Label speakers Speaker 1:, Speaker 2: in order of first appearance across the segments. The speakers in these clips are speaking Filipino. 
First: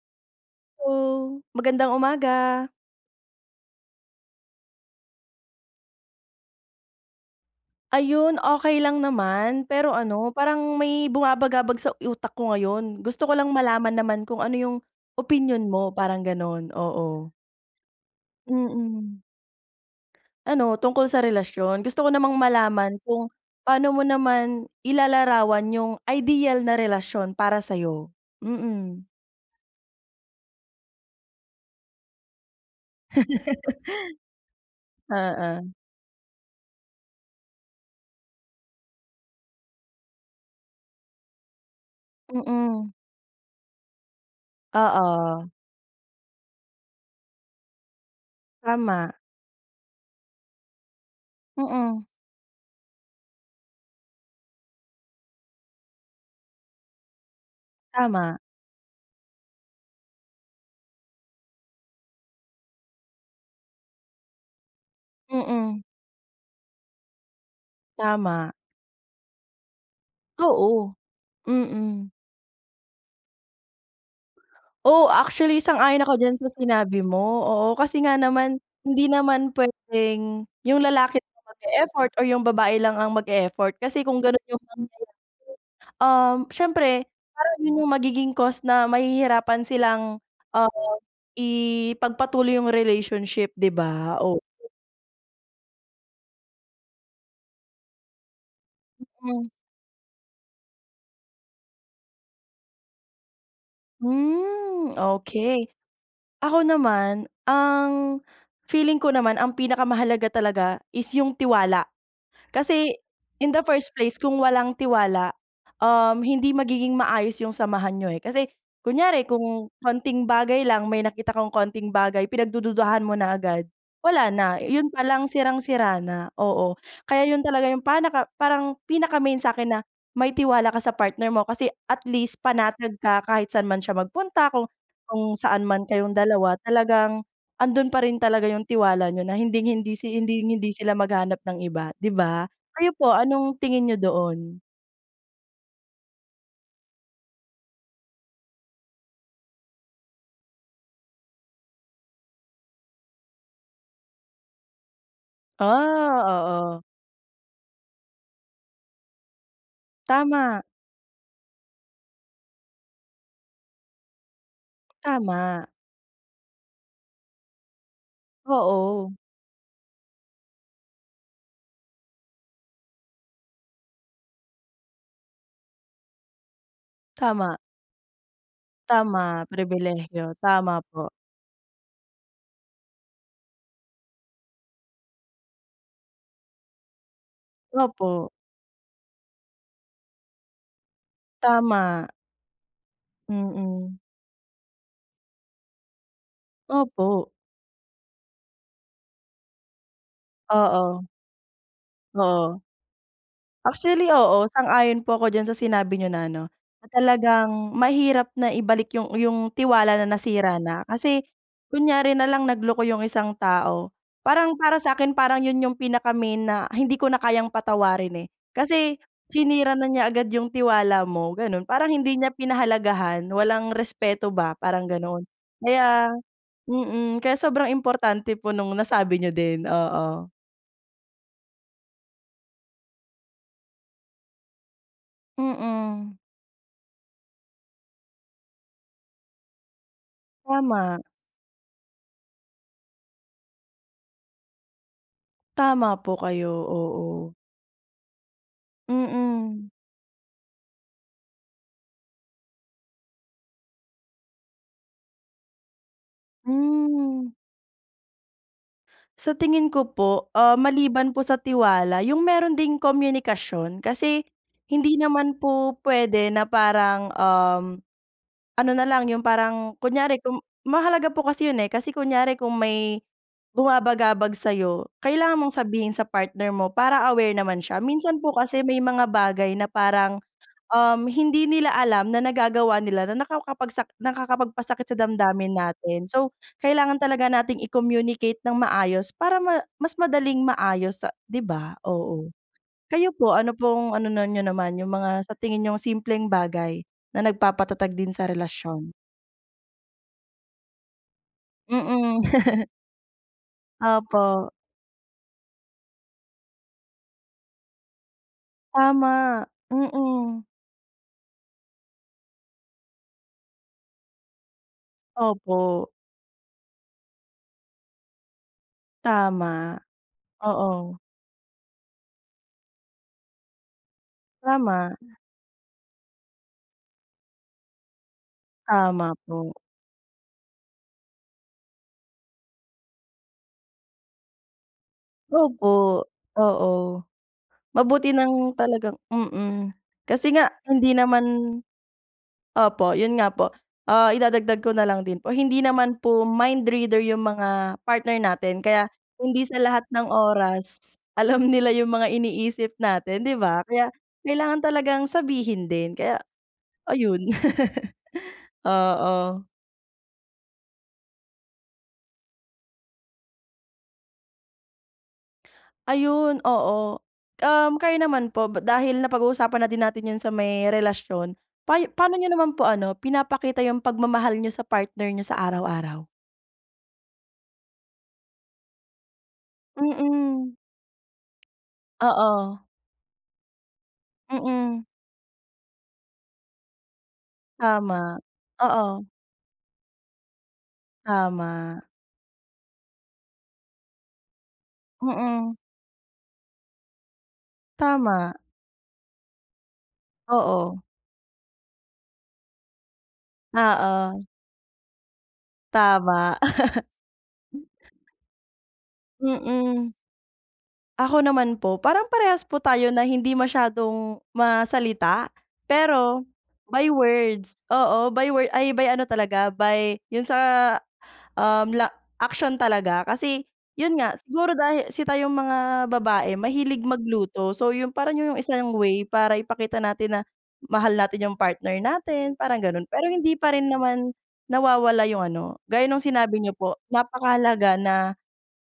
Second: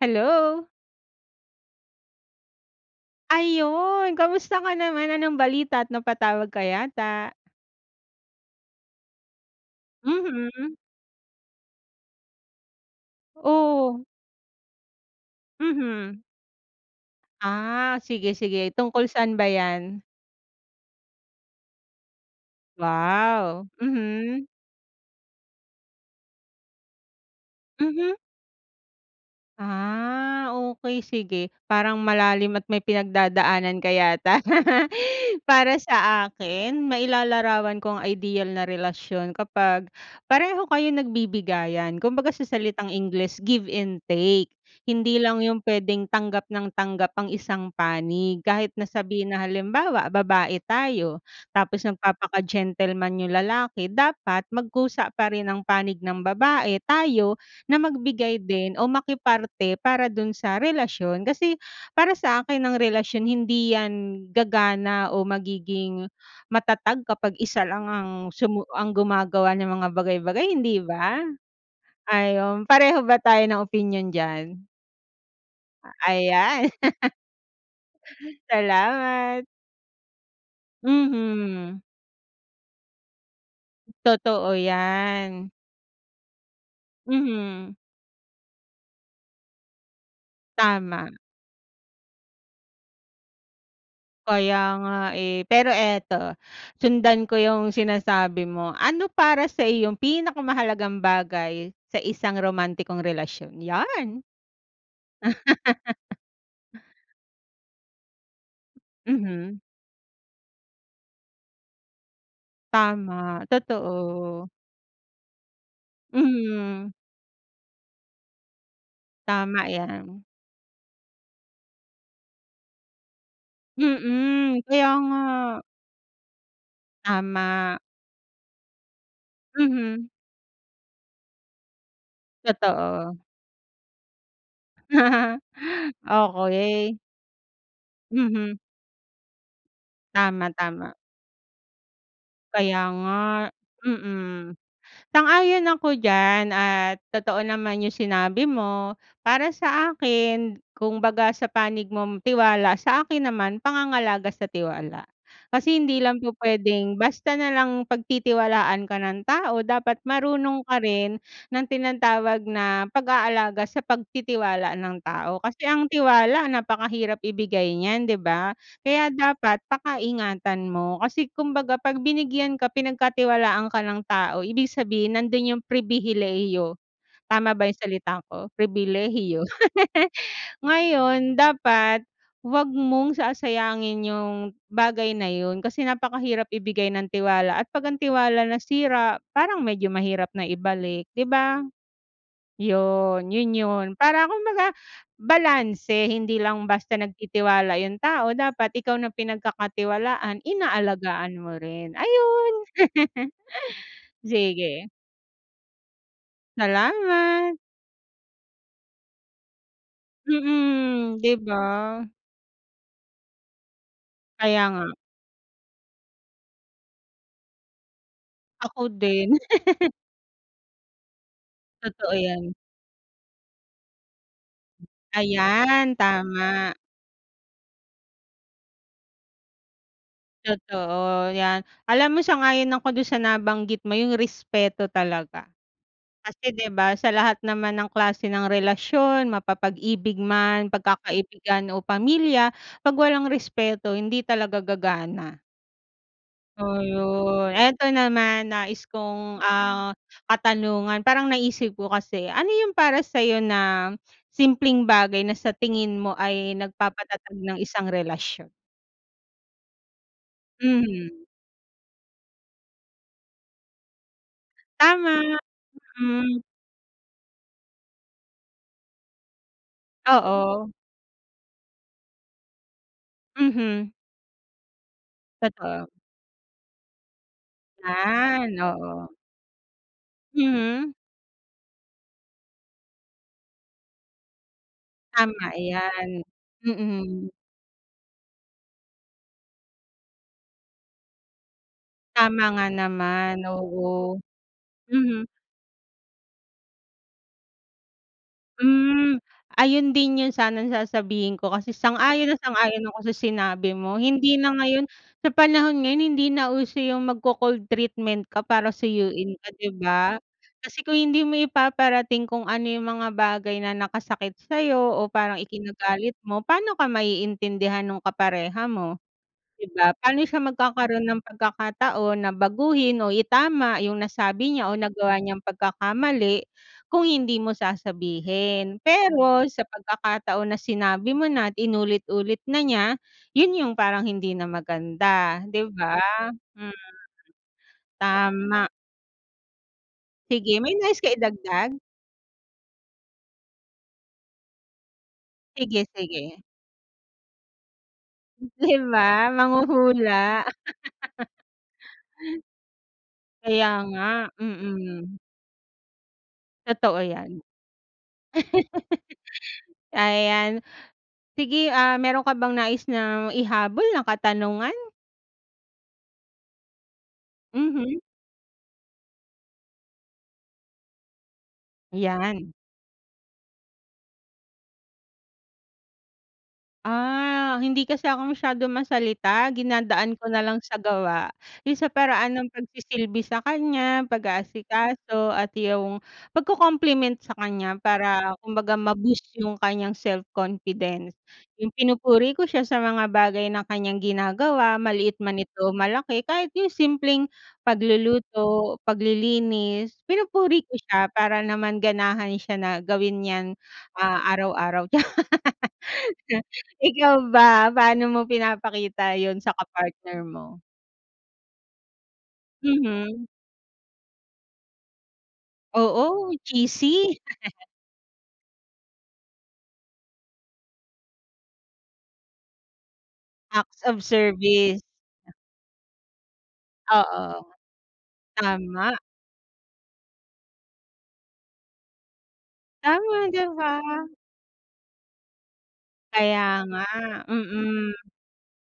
Speaker 1: Hello!
Speaker 2: Hello, magandang umaga!
Speaker 1: Ayun kamusta ka naman anong balita at napatawag ka yata?
Speaker 2: Ayun okey lang naman, pero ano,
Speaker 1: Mhm.
Speaker 2: parang may bumabagabag sa utak ko ngayon gusto ko lang malaman
Speaker 1: Oh.
Speaker 2: naman kung ano yung opinyon mo
Speaker 1: Mhm.
Speaker 2: parang ganun, oo.
Speaker 1: Ah sige-sige tungkol
Speaker 2: Mm.
Speaker 1: san ba iyan?
Speaker 2: Ano tungkol sa relasyon, gusto ko namang malaman kung
Speaker 1: Wow!
Speaker 2: paano mo
Speaker 1: Mhm.
Speaker 2: naman ilalarawan yung ideal na relasyon para sayo.
Speaker 1: Mhm.
Speaker 2: Mm.
Speaker 1: Ah, okey sige parang malalim at may pinagdadaanan ka yata.
Speaker 2: Oo.
Speaker 1: Para sa akin? Mailalarawan ko ang ideal na relasyon kapag pareho kayong nagbibigayan. Kumbaga sa salitang
Speaker 2: Mm.
Speaker 1: Ingles give and take. Hindi lang
Speaker 2: Oo.
Speaker 1: yung pwedeng tanggap ng tanggap ang isang panig kahit na
Speaker 2: Tama.
Speaker 1: sabihin na halimbawa babae tayo, tapos
Speaker 2: Mm.
Speaker 1: magpapaka gentleman yung lalaki dapat magkusa pa rin ang panig ng babae tayo, na
Speaker 2: Tama.
Speaker 1: magbigay din o makiparte para dun sa relasyon. Kas,i para sa akin ang relasyon hindi yan gagana o
Speaker 2: Mm.
Speaker 1: magiging matatag kapag isa lang ang
Speaker 2: Tama.
Speaker 1: sumu ang gumagawa ng mga bagay-bagay hindi
Speaker 2: Oo.
Speaker 1: ba?
Speaker 2: Mm.
Speaker 1: Ayun pareho ba tayo ng opinyon diyan?
Speaker 2: Oo, actually sang-ayon ako diyan sa
Speaker 1: Ayan.
Speaker 2: sinabi mo oo kasi nga naman, hindi
Speaker 1: Salamat.
Speaker 2: naman pwedeng yung lalaki lang
Speaker 1: Mhm.
Speaker 2: mag-effort o yung babae lang ang mag-effort kasi kung ganun
Speaker 1: Totoo
Speaker 2: yung mangyayare.
Speaker 1: iyan.
Speaker 2: Um, siyempre parang
Speaker 1: Mhm.
Speaker 2: yun yung magiging cause na mahihirapan silang, ah,
Speaker 1: Tama.
Speaker 2: ipagpatuloy yung relationship 'di ba? Oh.
Speaker 1: Kaya nga eh, pero eto, sundan ko yung sinasabi mo, ano para
Speaker 2: Mm.
Speaker 1: sa iyong pinakamahalagang bagay sa isang romantikong relasyon? Yan.
Speaker 2: Hmm okey. Ako naman, ang feeling ko naman ang
Speaker 1: Mhm.
Speaker 2: pinakamahalaga talaga is yung tiwala. Kasi
Speaker 1: Tama,
Speaker 2: in the first place kung
Speaker 1: totoo.
Speaker 2: walang tiwala, um, hindi
Speaker 1: Mhm.
Speaker 2: magiging maayos yung samahan niyo eh, kasi kunyari kung
Speaker 1: Tama iyan.
Speaker 2: konting bagay lang may nakita kong konting bagay pinagdududuhan mo na agad wala na
Speaker 1: Mm,
Speaker 2: yun
Speaker 1: kaya nga.
Speaker 2: palang sirang-sira na oo kaya yun talaga
Speaker 1: Tama.
Speaker 2: yung pan pinaka-main sakin na
Speaker 1: Mhm.
Speaker 2: may tiwala ka sa partner mo kasi atleast panatag
Speaker 1: Totoo.
Speaker 2: ka kahit saan man siya magpunta, kung kung saan man kayong dalawa
Speaker 1: Okey.
Speaker 2: talagang andun pa rin talaga
Speaker 1: Mhm.
Speaker 2: yung tiwala niyo na hinding hindi
Speaker 1: Tama,
Speaker 2: hinding hindi
Speaker 1: tama.
Speaker 2: sila maghanap ng iba di ba?
Speaker 1: Kaya
Speaker 2: Kayo po
Speaker 1: nga,
Speaker 2: anong tingin niyo
Speaker 1: mm.
Speaker 2: doon?
Speaker 1: Sang-ayon ako diyan at totoo naman yung sinabi mo. Para sa akin kumbaga sa panig mong tiwala, sa akin naman pangangalaga sa tiwala kasi hindi lang po
Speaker 2: Ah, oo.
Speaker 1: pwedeng basta nalang pagtitiwalaan ka ng tao, dapat marunong
Speaker 2: Tama.
Speaker 1: ka rin ng tinatawag na pag-aalaga sa pagtitiwala ng tao, kasi
Speaker 2: Tama.
Speaker 1: ang tiwala napakahirap ibigay niyan di ba? Kaya
Speaker 2: Oo.
Speaker 1: dapat paka-ingatan mo kasi kumbaga pag binigyan ka, pinagkatiwalaan ka ng tao ibig sabihin nandun yung pribilehiyo tama
Speaker 2: Tama.
Speaker 1: ba yung salita ko pribilehiyo.
Speaker 2: Tama, pribilehiyo, tama po.
Speaker 1: Ngayon dapat wag mong sasayangin yung bagay na yun. Kasi napakahirap ibigay ng tiwala at pag ang
Speaker 2: Opo.
Speaker 1: tiwala nasira parang medyo mahirap na ibalik 'di ba?
Speaker 2: Tama.
Speaker 1: Yun, yun yun
Speaker 2: Mm.
Speaker 1: para kumbaga balanse hindi lang basta
Speaker 2: Opo.
Speaker 1: nagtitiwala yung tao dapat ikaw na pinagkakatiwalaan
Speaker 2: Oo.
Speaker 1: inaalagaan mo rin ayun.
Speaker 2: Oo. Actually oo,
Speaker 1: Sige.
Speaker 2: sang-ayon po ako diyan sa sinabi niyo na ano, na
Speaker 1: Salamat.
Speaker 2: talagang mahirap na ibalik yung yung tiwala na nasira na
Speaker 1: Mm
Speaker 2: kasi
Speaker 1: 'di ba?
Speaker 2: kunyari nalang nagloko yung isang tao, parang
Speaker 1: Kaya
Speaker 2: para
Speaker 1: nga.
Speaker 2: sakin parang yun yung pinaka-main na hindi ko na kayang patawarin eh.
Speaker 1: Ako
Speaker 2: Kasi
Speaker 1: din.
Speaker 2: sinira na niya agad yung tiwala mo ganon parang
Speaker 1: Totoo
Speaker 2: hindi niya
Speaker 1: iyan.
Speaker 2: pinahalagahan, walang respeto ba, parang ganon.
Speaker 1: Ayan,
Speaker 2: Kaya
Speaker 1: tama.
Speaker 2: mm kaya sobrang importante po nung nasabi niyo din, oo.
Speaker 1: Totoo, iyan, alam mo sang-ayon ako dun sa nabanggit mo yung respeto talaga.
Speaker 2: Mm.
Speaker 1: Kasi di ba sa lahat naman ng klase ng relasyon mapapag-ibig man,
Speaker 2: Tama.
Speaker 1: pagkakaibigan o pamilya, pag walang respeto hindi talaga gagana.
Speaker 2: Tama po kayo,
Speaker 1: Oh
Speaker 2: oo.
Speaker 1: yun, eto naman nais kong
Speaker 2: Mm.
Speaker 1: ah, katanungan parang naisip ko kasi, ano yung para sayo na, simpleng bagay na sa tingin mo ay
Speaker 2: Hmm.
Speaker 1: nagpapatatag ng isang relasyon?
Speaker 2: Sa tingin ko po, ah, maliban po
Speaker 1: Mhm.
Speaker 2: sa tiwala, yung meron ding komunikasyon, kasi hindi naman
Speaker 1: Tama,
Speaker 2: po pwede
Speaker 1: mm.
Speaker 2: na parang, um, ano na lang, yung parang kunyari, kung
Speaker 1: Oo.
Speaker 2: mahalaga po kasi 'yun, eh, kasi kunyari kung may
Speaker 1: Mhm.
Speaker 2: bumabagabag sa'yo, kailangan mong
Speaker 1: Totoo.
Speaker 2: sabihin sa partner mo para aware naman siya. Minsan po
Speaker 1: Yan,
Speaker 2: kasi may mga
Speaker 1: oo.
Speaker 2: bagay na parang,
Speaker 1: Mhm.
Speaker 2: um, hindi nila alam na nagagawa nila na nakawkapagsak nakakapagpasakit sa
Speaker 1: Tama
Speaker 2: damdamin natin,
Speaker 1: yan.
Speaker 2: so kailangan talaga
Speaker 1: Mm.
Speaker 2: natin i-communicate nang maayos para ma mas madaling maayos sa di ba? Oo.
Speaker 1: Tama nga
Speaker 2: Kayo po,
Speaker 1: naman,
Speaker 2: ano
Speaker 1: oo.
Speaker 2: pong ano niyo naman, yung
Speaker 1: Mhm.
Speaker 2: mga sa tingin niyong simpleng bagay na nagpapatatag din sa relasyon?
Speaker 1: Hmm, ayun din 'yon sanang sasabihin ko, kasi
Speaker 2: Mm.
Speaker 1: sang-ayon na sang-ayon ako sa sinabi mo. Hindi na
Speaker 2: Opo.
Speaker 1: ngayon sa panahon ngayon hindi na uso yung magco-cold treatment ka para suyuin
Speaker 2: Tama,
Speaker 1: ka, di ba?
Speaker 2: mm.
Speaker 1: Kasi kung hindi mo ipaparating kung ano yung mga bagay na nakasakit sa 'yo o parang
Speaker 2: Opo.
Speaker 1: ikinagalit mo, paano ka maiintindihan nung kapareha mo, di
Speaker 2: Tama.
Speaker 1: ba? Paano siya
Speaker 2: Oo.
Speaker 1: magkakaroon ng pagkakataon na baguhin o itama yung nasabi niya o
Speaker 2: Tama.
Speaker 1: nagawa niyang pagkakamali, kung hindi mo sasabihin.
Speaker 2: Tama
Speaker 1: Pero
Speaker 2: po.
Speaker 1: sa pagkakataon na sinabi mo na at inulit-ulit na niya, yun yung parang hindi na maganda, di ba?
Speaker 2: Opo.
Speaker 1: Hmm.
Speaker 2: Oo. Mabuti nang
Speaker 1: Tama.
Speaker 2: talagang mm, kasi nga
Speaker 1: Sige, may
Speaker 2: hindi
Speaker 1: nais ka
Speaker 2: naman
Speaker 1: idagdag?
Speaker 2: opo, 'yun nga po. Ah, idadagdag ko na lang din po, hindi
Speaker 1: Sige,
Speaker 2: naman po
Speaker 1: sige.
Speaker 2: mind reader yung mga partner natin,
Speaker 1: Di
Speaker 2: kaya
Speaker 1: ba?
Speaker 2: hindi sa lahat ng
Speaker 1: Manghuhula.
Speaker 2: oras alam nila yung mga iniisip natin, di ba?
Speaker 1: Kaya
Speaker 2: Kaya
Speaker 1: nga,
Speaker 2: kailangan talagang
Speaker 1: mm.
Speaker 2: sabihin din, kaya
Speaker 1: Totoo
Speaker 2: ayun.
Speaker 1: yan.
Speaker 2: Oo.
Speaker 1: Ayan. Sige, ah, meron ka bang nais na ihabol na katanungan?
Speaker 2: Ayun oo. Um, kayo
Speaker 1: Mhm.
Speaker 2: naman po, dahil napag-uusapan na din natin yung sa may relasyon. Pa p'ano niyo
Speaker 1: 'Yan.
Speaker 2: naman po ano, pinapakita yung pagmamahal niyo sa partner niyo sa araw-araw?
Speaker 1: Ah, hindi kasi ako masyado masalita, dinadaan ko na
Speaker 2: Mm.
Speaker 1: lang sa gawa. Yung sa paraan ng
Speaker 2: Oo.
Speaker 1: pagsisilbi sa kanya,
Speaker 2: Mm.
Speaker 1: pag-aasikaso, at yung pag-ko-compliment sa kanya,
Speaker 2: Tama,
Speaker 1: para kumbaga
Speaker 2: oo.
Speaker 1: ma-boost yung kanyang self confidence. Yung
Speaker 2: Tama.
Speaker 1: pinupuri ko siya sa mga bagay na kanyang ginagawa, maliit man
Speaker 2: Mm.
Speaker 1: ito o malaki. Kahit yung simpleng
Speaker 2: Tama.
Speaker 1: pagluluto, paglilinis, pinupuri ko
Speaker 2: Oo.
Speaker 1: siya para naman ganahan siya na gawin yan, ah,
Speaker 2: Oo.
Speaker 1: araw-araw.
Speaker 2: Tama.
Speaker 1: Ikaw ba, paano mo pinapakita yun sa
Speaker 2: Mm.
Speaker 1: kapartner mo?
Speaker 2: Ako naman po, parang parehas po tayo na
Speaker 1: Mhm.
Speaker 2: hindi masyadong ma-salita. Pero
Speaker 1: Oo,
Speaker 2: by
Speaker 1: cheesy.
Speaker 2: words, oo by word, ay by ano talaga, by 'yun sa, um, la action talaga. Kasi
Speaker 1: Acts
Speaker 2: 'yun
Speaker 1: of
Speaker 2: nga, siguro
Speaker 1: service.
Speaker 2: dahil si tayong mga babae mahilig
Speaker 1: Oo,
Speaker 2: magluto. So, yun, parang 'yun yung isang
Speaker 1: tama.
Speaker 2: way para ipakita natin na mahal natin yung partner natin, parang ganun. Pero
Speaker 1: Tama
Speaker 2: hindi
Speaker 1: 'di
Speaker 2: pa rin
Speaker 1: ba.
Speaker 2: naman nawawala yung ano, gaya nung sinabi
Speaker 1: Kaya
Speaker 2: niyo po
Speaker 1: nga,
Speaker 2: napakahalaga na
Speaker 1: mm.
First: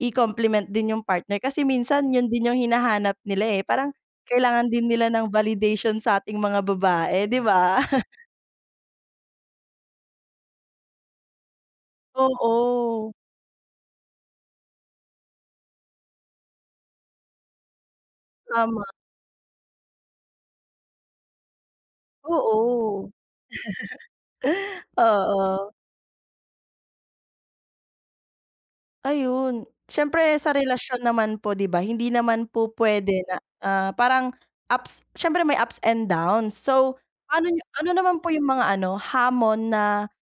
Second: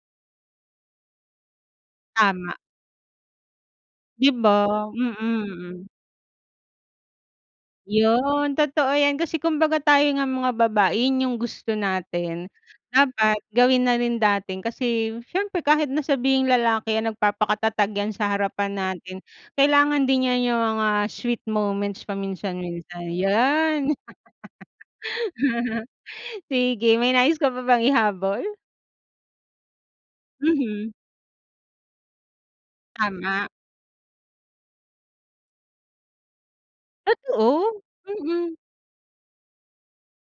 Speaker 2: i-compliment din yung partner. Kasi minsan 'yun din
Speaker 1: Tama.
Speaker 2: yung hinahanap nila, eh, parang
Speaker 1: 'Di
Speaker 2: kailangan din
Speaker 1: ba.
Speaker 2: nila
Speaker 1: Mm,
Speaker 2: ng
Speaker 1: mm.
Speaker 2: validation sa ating mga babae 'di ba?
Speaker 1: Yun, totoo yan. Kasi kumbaga tayo ngang mga babae yun yung gusto natin,
Speaker 2: Oo.
Speaker 1: dapat gawin na rin natin. Kasi siyempre kahit na sabihing lalaki yan, nagpapaka-tatag yan sa harapan
Speaker 2: Tama.
Speaker 1: natin, kailangan din niya yung mga sweet moments paminsan-minsan,
Speaker 2: Oo.
Speaker 1: yan.
Speaker 2: Oo.
Speaker 1: Sige, may nais ka pa bang ihabol?
Speaker 2: Ayun, siyempre sa
Speaker 1: Mhm.
Speaker 2: relasyon naman po, 'di ba, hindi naman po puwede na,
Speaker 1: Tama.
Speaker 2: ah, parang ups, siyempre may ups and downs. So, paano niyo
Speaker 1: Totoo,
Speaker 2: ano naman po yung
Speaker 1: mm.
Speaker 2: mga ano hamon na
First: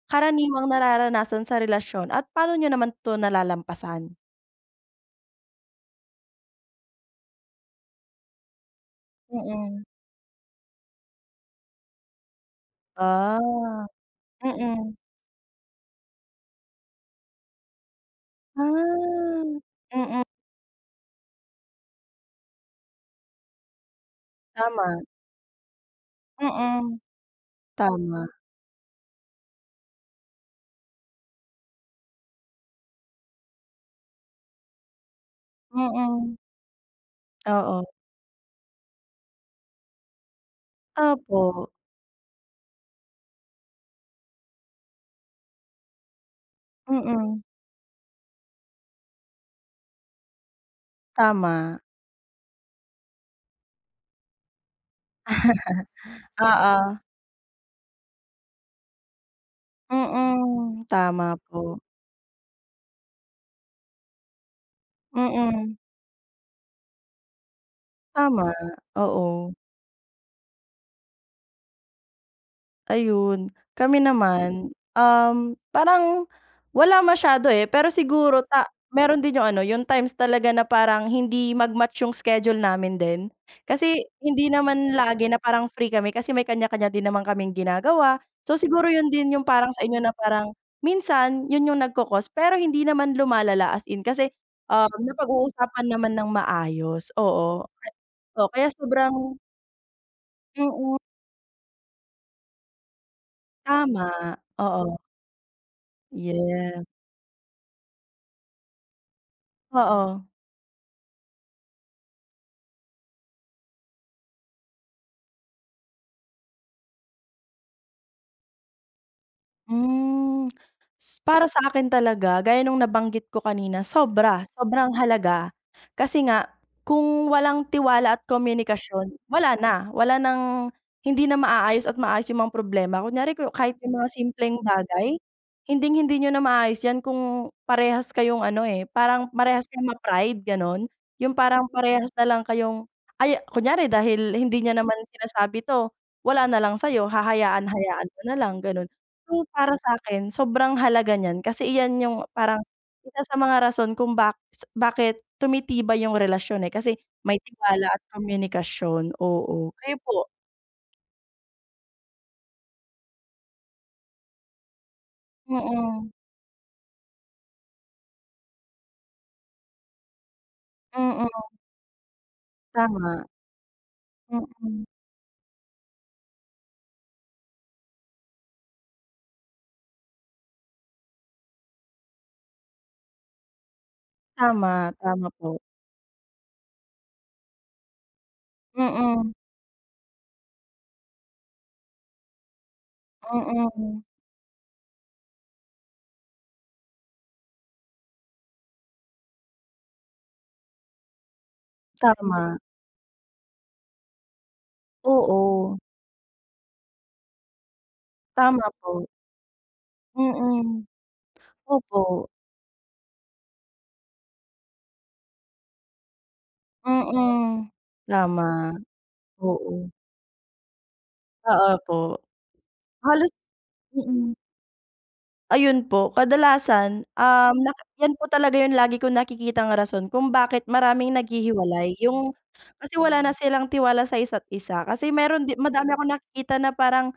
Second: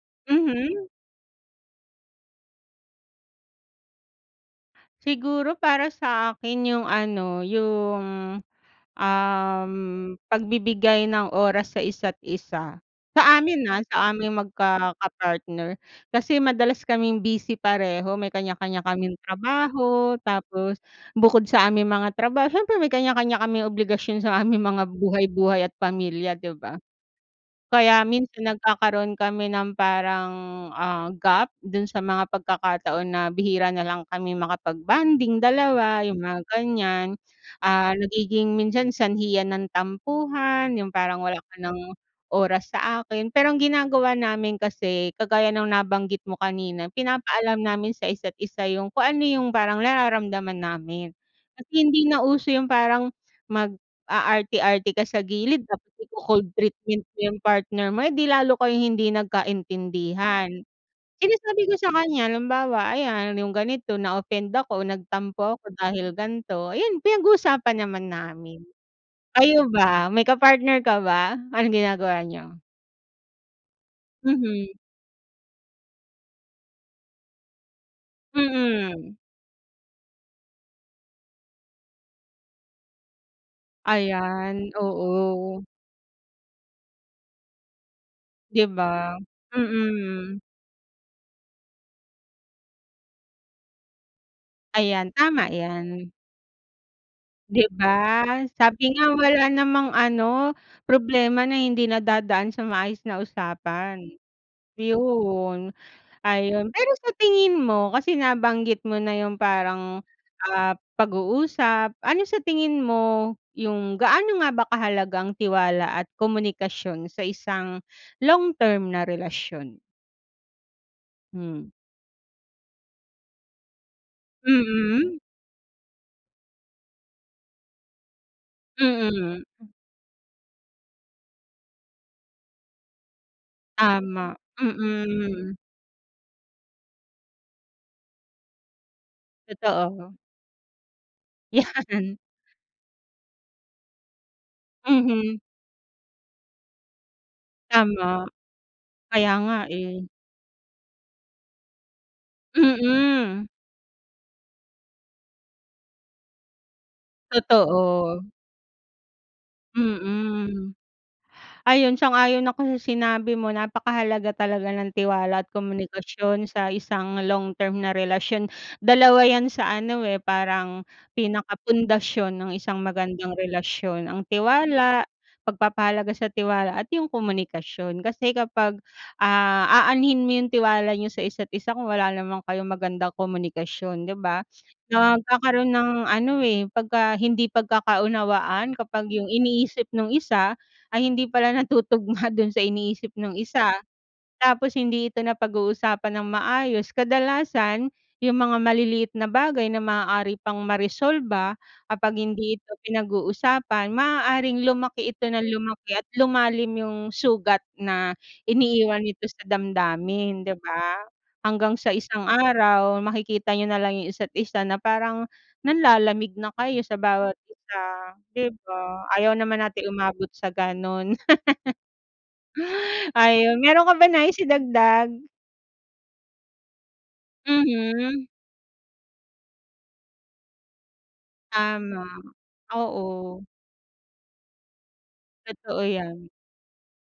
Speaker 2: karaniwang
Speaker 1: Mhm.
Speaker 2: nararanasan sa relasyon at paano niyo naman 'to nalalampasan?
Speaker 1: Siguro para sa akin yung ano, yung, um,
Speaker 2: Mm.
Speaker 1: pagbibigay ng oras sa isa't isa. Sa amin, ah,
Speaker 2: Ah.
Speaker 1: sa aming
Speaker 2: Mm.
Speaker 1: magkaka-partner kasi madalas kaming busy pareho, may
Speaker 2: Ah.
Speaker 1: kanya-kanya kaming trabaho.
Speaker 2: Mm.
Speaker 1: Tapos bukod sa aming mga trabaho siyempre may kanya-kanya kaming obligasyon sa aming mga
Speaker 2: Tama.
Speaker 1: buhay-buhay at pamilya, 'di ba?
Speaker 2: Mm,
Speaker 1: Kaya
Speaker 2: tama.
Speaker 1: minsan nagkakaroon kami ng parang, ah, gap dun sa mga pagkakataon na bihira nalang kami makapag-bonding 2, yung
Speaker 2: Mm.
Speaker 1: mga ganiyan.
Speaker 2: Oo.
Speaker 1: Ah, nagiging minsan sanhi yan ng tampuhan, yung parang wala ka
Speaker 2: Opo.
Speaker 1: ng oras sa akin. Pero ang ginagawa namin kasi, kagaya ng nabanggit mo kanina,
Speaker 2: Mm.
Speaker 1: pinapaalam namin sa isa't isa yung kung ano yung parang nararamdaman namin. Kasi
Speaker 2: Tama.
Speaker 1: hindi na uso yung parang mag-aarte-arte ka sa gilid tapos ico-cold treatment
Speaker 2: Oo.
Speaker 1: mo yung partner mo, eh di lalo kayong hindi nagkaintindihan.
Speaker 2: Mm, tama
Speaker 1: Sinasabi ko
Speaker 2: po.
Speaker 1: sa kanya, halimbawa, ayan, yung ganito na-offend ako, nagtampo ako
Speaker 2: Mm.
Speaker 1: dahil ganito, ayun, pinag-usapan naman
Speaker 2: Tama,
Speaker 1: namin.
Speaker 2: oo.
Speaker 1: Kayo ba, may ka-partner ka ba? Anong ginagawa niyo?
Speaker 2: Ayun. Kami
Speaker 1: Mhm.
Speaker 2: naman, um, parang wala masyado, eh. Pero siguro ta
Speaker 1: Mm.
Speaker 2: meron din yung ano, yung times talaga na parang hindi mag-match yung schedule namin din. Kasi hindi
Speaker 1: Ayan,
Speaker 2: naman lagi na
Speaker 1: oo.
Speaker 2: parang free kami kasi may kanya-kanya din naman kaming ginagawa. So,
Speaker 1: 'Di
Speaker 2: siguro 'yon
Speaker 1: ba?
Speaker 2: din yung parang sa inyo na
Speaker 1: Mm.
Speaker 2: parang minsan 'yon yung nagko-cause, pero hindi naman lumalala as in kasi, ah,
Speaker 1: Ayan. Tama
Speaker 2: napag-uusapan
Speaker 1: 'yan.
Speaker 2: naman ng maayos.
Speaker 1: 'Di
Speaker 2: Oo.
Speaker 1: ba?
Speaker 2: Oo, kaya
Speaker 1: Sabi nga
Speaker 2: sobrang
Speaker 1: wala namang ano,
Speaker 2: Yung ut
Speaker 1: problema na hindi nadadaan sa maayos na usapan.
Speaker 2: Tama. Oo.
Speaker 1: 'Yon. Ayun,
Speaker 2: Yeah.
Speaker 1: pero sa tingin mo, kasi nabanggit mo na yung parang,
Speaker 2: Oo.
Speaker 1: ah, pag-uusap. Ano sa tingin mo yung gaano nga ba kahalaga ang tiwala at komunikasyon sa isang long-term na relasyon?
Speaker 2: Hmm. S para sa
Speaker 1: Hmm.
Speaker 2: akin talaga, gaya nung nabanggit ko kanina, sobra, sobrang
Speaker 1: Mm.
Speaker 2: halaga. Kasi nga kung walang tiwala at komunikasyon,
Speaker 1: Mm.
Speaker 2: wala na. Wala ng hindi na maaayos at maayos yung mga problema. Kunyari, ku kahit yung mga
Speaker 1: Tama.
Speaker 2: simpleng bagay,
Speaker 1: Mm.
Speaker 2: hinding-hindi niyo na maaayos 'yan kung parehas kayong ano, eh, parang parehas kayong
Speaker 1: Totoo.
Speaker 2: ma-pride, gano'n? Yung parang parehas
Speaker 1: 'Yan.
Speaker 2: na lang kayong ay, kunyari, dahil hindi niya naman
Speaker 1: Mhm.
Speaker 2: sinasabi 'to, wala na lang sa'yo, hahayaan hayaan mo
Speaker 1: Tama.
Speaker 2: na lang, gano'n.
Speaker 1: Kaya
Speaker 2: So,
Speaker 1: nga,
Speaker 2: para
Speaker 1: eh.
Speaker 2: sa'kin, sobrang halaga niyan kasi iyan yung parang isa sa
Speaker 1: Mm.
Speaker 2: mga rason kung ba s bakit tumitibay yung relasyon, eh, kasi may tiwala at
Speaker 1: Totoo.
Speaker 2: komunikasyon, oo. Kayo po?
Speaker 1: Mm. Ayun, sang-ayon ako sa sinabi mo. Napakahalaga talaga ng tiwala at
Speaker 2: Mm.
Speaker 1: komunikasyon sa isang long-term na relasyon. Dalawa 'yan sa ano, eh, parang
Speaker 2: Mm.
Speaker 1: pinaka pundasyon ng isang
Speaker 2: Tama.
Speaker 1: magandang relasyon. Ang
Speaker 2: Mm.
Speaker 1: tiwala, pagpapahalaga sa tiwala at yung komunikasyon. Kasi kapag, ah, aanhin mo yung tiwala niyo sa isa't isa kung wala naman kayong magandang komunikasyon, 'di ba?
Speaker 2: Tama, tama po.
Speaker 1: Nagkakaroon ng ano, eh, pagka hindi pagkakaunawaan kapag yung
Speaker 2: Mm.
Speaker 1: iniisip nung isa ay hindi pala natutugma do'n sa iniisip nung isa.
Speaker 2: Mm.
Speaker 1: Tapos hindi ito napag-uusapan ng maayos. Kadalasan, yung mga maliliit na bagay na maaari pang maresolba, kapag hindi
Speaker 2: Tama.
Speaker 1: ito pinag-uusapan, maaaring lumaki ito ng
Speaker 2: Oo.
Speaker 1: lumaki at lumalim yung sugat na
Speaker 2: Tama
Speaker 1: iniiwan
Speaker 2: po.
Speaker 1: nito sa damdamin, 'di
Speaker 2: Mm.
Speaker 1: ba? Hanggang sa isang
Speaker 2: Opo.
Speaker 1: araw, makikita niyo na lang yung isa't-isa na parang nanlalamig na kayo sa bawat
Speaker 2: Mm.
Speaker 1: isa,
Speaker 2: Tama.
Speaker 1: 'di ba? Ayaw naman nating
Speaker 2: Oo.
Speaker 1: umabot sa gano'n.
Speaker 2: Ah, opo. Halos
Speaker 1: Ayun, meron ka bang
Speaker 2: mm.
Speaker 1: nais idagdag?
Speaker 2: Ayun po, kadalasan, um, naka 'yan
Speaker 1: Mhm.
Speaker 2: po talaga yung lagi kong nakikitang rason kung bakit maraming naghihiwalay.
Speaker 1: Tama.
Speaker 2: Yung kasi wala na
Speaker 1: Oo.
Speaker 2: silang tiwala sa isa't isa. Kasi meron 'di
Speaker 1: Totoo
Speaker 2: madami akong
Speaker 1: 'yan.
Speaker 2: nakikita na parang,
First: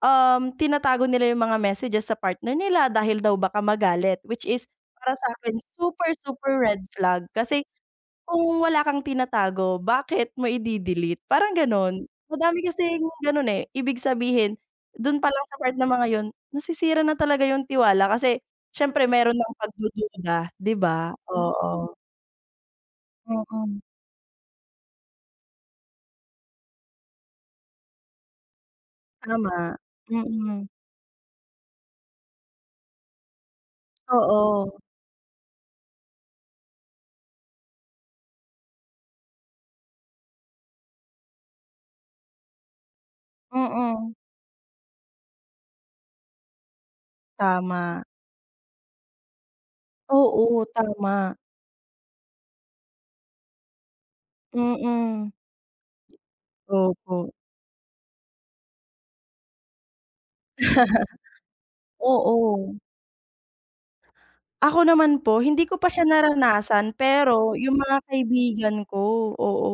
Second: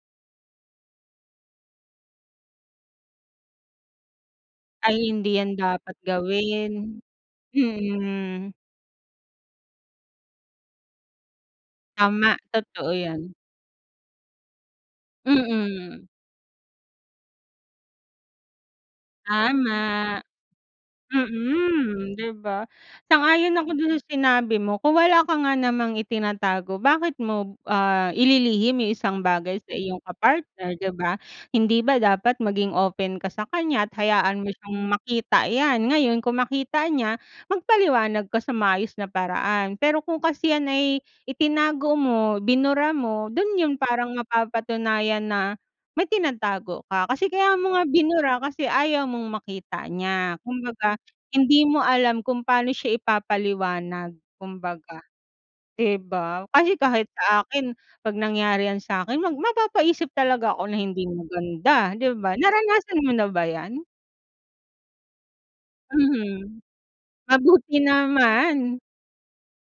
Speaker 2: um, tinatago nila yung mga messages sa partner nila dahil daw baka magalit. Which is
Speaker 1: Ay,
Speaker 2: para
Speaker 1: hindi 'yan
Speaker 2: sa'kin,
Speaker 1: dapat
Speaker 2: super, super red
Speaker 1: gawin.
Speaker 2: flag. Kasi
Speaker 1: Mm.
Speaker 2: kung wala kang tinatago, bakit mo ide-delete? Parang gano'n.
Speaker 1: Tama,
Speaker 2: Madami
Speaker 1: totoo
Speaker 2: kasing
Speaker 1: 'yan.
Speaker 2: ganun, eh. Ibig sabihin, dun palang sa part na
Speaker 1: Mm.
Speaker 2: mga 'yon, nasisira na talaga yung tiwala kasi siyempre meron ng
Speaker 1: Tama.
Speaker 2: pagdududa, 'di ba? Oo.
Speaker 1: Mm, 'di ba? Sang-ayon ako
Speaker 2: Mm.
Speaker 1: dun sa sinabi mo. Kung wala ka nga namang itinatago, bakit mo, ah, ililihim yung isang bagay sa
Speaker 2: Tama,
Speaker 1: iyong
Speaker 2: mm.
Speaker 1: ka-partner, 'di ba? Hindi ba dapat maging open ka sa kaniya at hayaan mo siyang
Speaker 2: Oo.
Speaker 1: makita 'yan. Ngayon, kung makita niya, magpaliwanag ka sa maayos na paraan. Pero kung kasi 'yan ay itinago mo, binura mo, do'n 'yon parang
Speaker 2: Mm.
Speaker 1: mapapatunayan na may tinatago ka. Kasi kaya mo
Speaker 2: Tama.
Speaker 1: binura kasi ayaw mong makita niya.
Speaker 2: Oo,
Speaker 1: Kumbaga,
Speaker 2: tama.
Speaker 1: hindi mo alam kung pa'no siya ipapaliwanag kumbaga,
Speaker 2: Mm.
Speaker 1: 'di ba? Kasi kahit
Speaker 2: Opo.
Speaker 1: sa akin, 'pag nangyari 'yan sa'kin, mag mapapaisip talaga ako ng hindi maganda, 'di ba?
Speaker 2: Oo.
Speaker 1: Naranasan mo na ba 'yan?
Speaker 2: Ako naman po, hindi ko pa siya
Speaker 1: Mhm,
Speaker 2: naranasan, pero
Speaker 1: mabuti
Speaker 2: yung mga kaibigan
Speaker 1: naman.
Speaker 2: ko, oo.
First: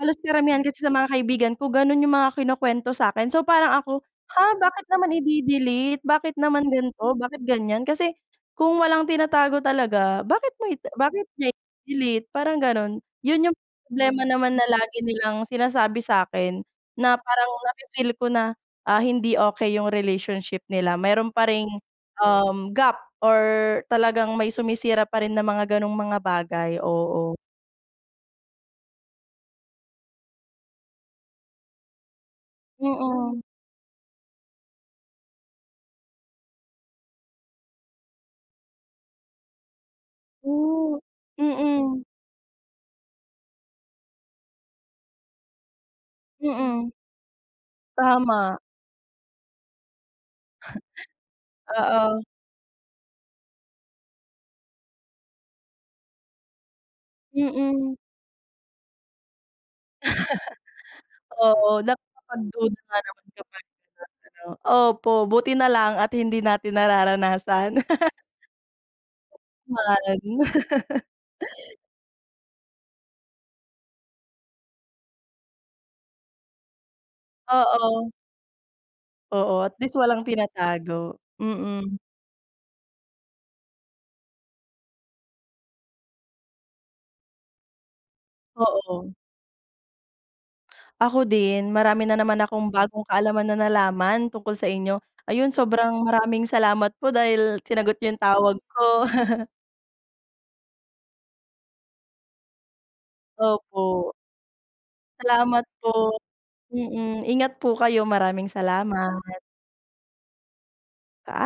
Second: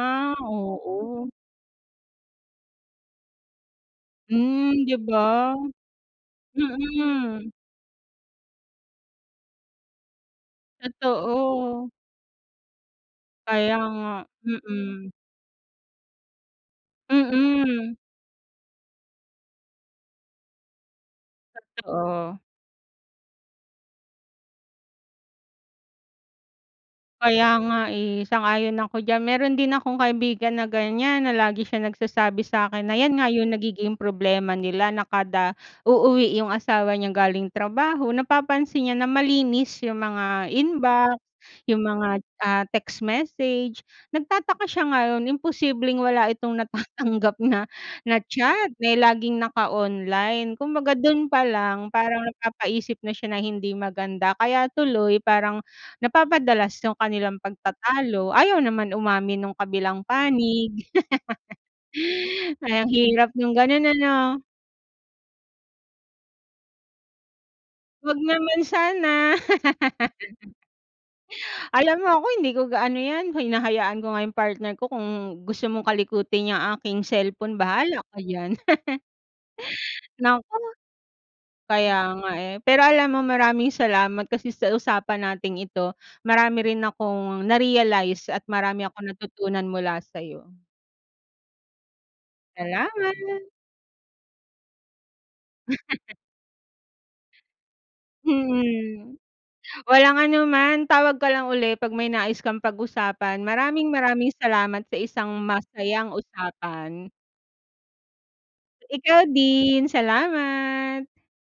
Speaker 2: Halos karamihan kasi sa mga
Speaker 1: oo.
Speaker 2: kaibigan ko gano'n yung mga kinukwento sa'kin. So, parang ako, "Ha,
Speaker 1: Hmm,
Speaker 2: bakit
Speaker 1: 'di
Speaker 2: naman
Speaker 1: ba?
Speaker 2: ide-delete? Bakit naman gan'to? Bakit
Speaker 1: Mm.
Speaker 2: ganiyan?" Kasi kung walang tinatago talaga, bakit mo ita bakit niya
Speaker 1: Totoo.
Speaker 2: ide-delete? Parang ganun. 'Yon yung
Speaker 1: Kaya nga,
Speaker 2: problema naman na lagi
Speaker 1: mm.
Speaker 2: nilang sinasabi sa'kin na parang
Speaker 1: Mm.
Speaker 2: nafi-feel ko na, ah, hindi okey yung relationship nila, meron pa ring,
Speaker 1: Totoo.
Speaker 2: um, gap or talagang may sumisira pa rin na mga gano'ng mga bagay, oo.
Speaker 1: Kaya nga, eh. Sang-ayon ako diyan. Meron din akong kaibigan na ganiyan na lagi siyang nagsasabi sa'kin na 'yan nga
Speaker 2: Mm.
Speaker 1: yung nagiging problema nila. Na kada uuwi yung asawa niya galing trabaho, napapansin niya na malinis yung mga
Speaker 2: Truth.
Speaker 1: inbox, yung
Speaker 2: Mm.
Speaker 1: mga, ah, text message. Nagtataka siya ngayon, imposibleng wala itong
Speaker 2: Mm.
Speaker 1: natatanggap na na
Speaker 2: Tama.
Speaker 1: chat dahil laging naka-online. Kumbaga do'n pa lang,
Speaker 2: Oo.
Speaker 1: parang napapaisip na siya ng hindi maganda. Kaya tuloy, parang napapadalas yung kanilang
Speaker 2: Mm.
Speaker 1: pagtatalo, ayaw naman umamin nung kabilang panig.
Speaker 2: Oo,
Speaker 1: Hay
Speaker 2: nakakapagduda
Speaker 1: ang
Speaker 2: nga naman
Speaker 1: hirap nung
Speaker 2: kapag
Speaker 1: ganun,
Speaker 2: ganun,
Speaker 1: ano?
Speaker 2: ano. Opo, buti na lang at hindi natin nararanasan.
Speaker 1: 'Wag naman sana.
Speaker 2: Man
Speaker 1: Alam mo ako, hindi ko gaano 'yan, hinahayaan ko nga yung partner ko kung gusto mong kalikutin 'yang aking cellphone, bahala
Speaker 2: Oo.
Speaker 1: ka diyan.
Speaker 2: Oo. At least walang
Speaker 1: Naku!
Speaker 2: tinatago, mm.
Speaker 1: Kaya nga, eh. Pero alam mo maraming salamat kasi sa usapan nating ito marami rin akong na-realize at marami akong
Speaker 2: Oo.
Speaker 1: natutunan mula sa'yo.
Speaker 2: Ako din. Marami na naman akong bagong kaalaman
Speaker 1: Salamat!
Speaker 2: na nalaman tungkol sa inyo. Ayun, sobrang maraming salamat po dahil sinagot niyo yung tawag ko.
Speaker 1: Mm. Walang anuman. Tawag ka lang uli 'pag may nais kang pag-usapan. Maraming
Speaker 2: Opo.
Speaker 1: maraming salamat sa isang
Speaker 2: Salamat
Speaker 1: masayang
Speaker 2: po.
Speaker 1: usapan.
Speaker 2: Mm. Ingat po kayo, maraming
Speaker 1: Ikaw
Speaker 2: salamat.
Speaker 1: din. Salamat!
Speaker 2: Paa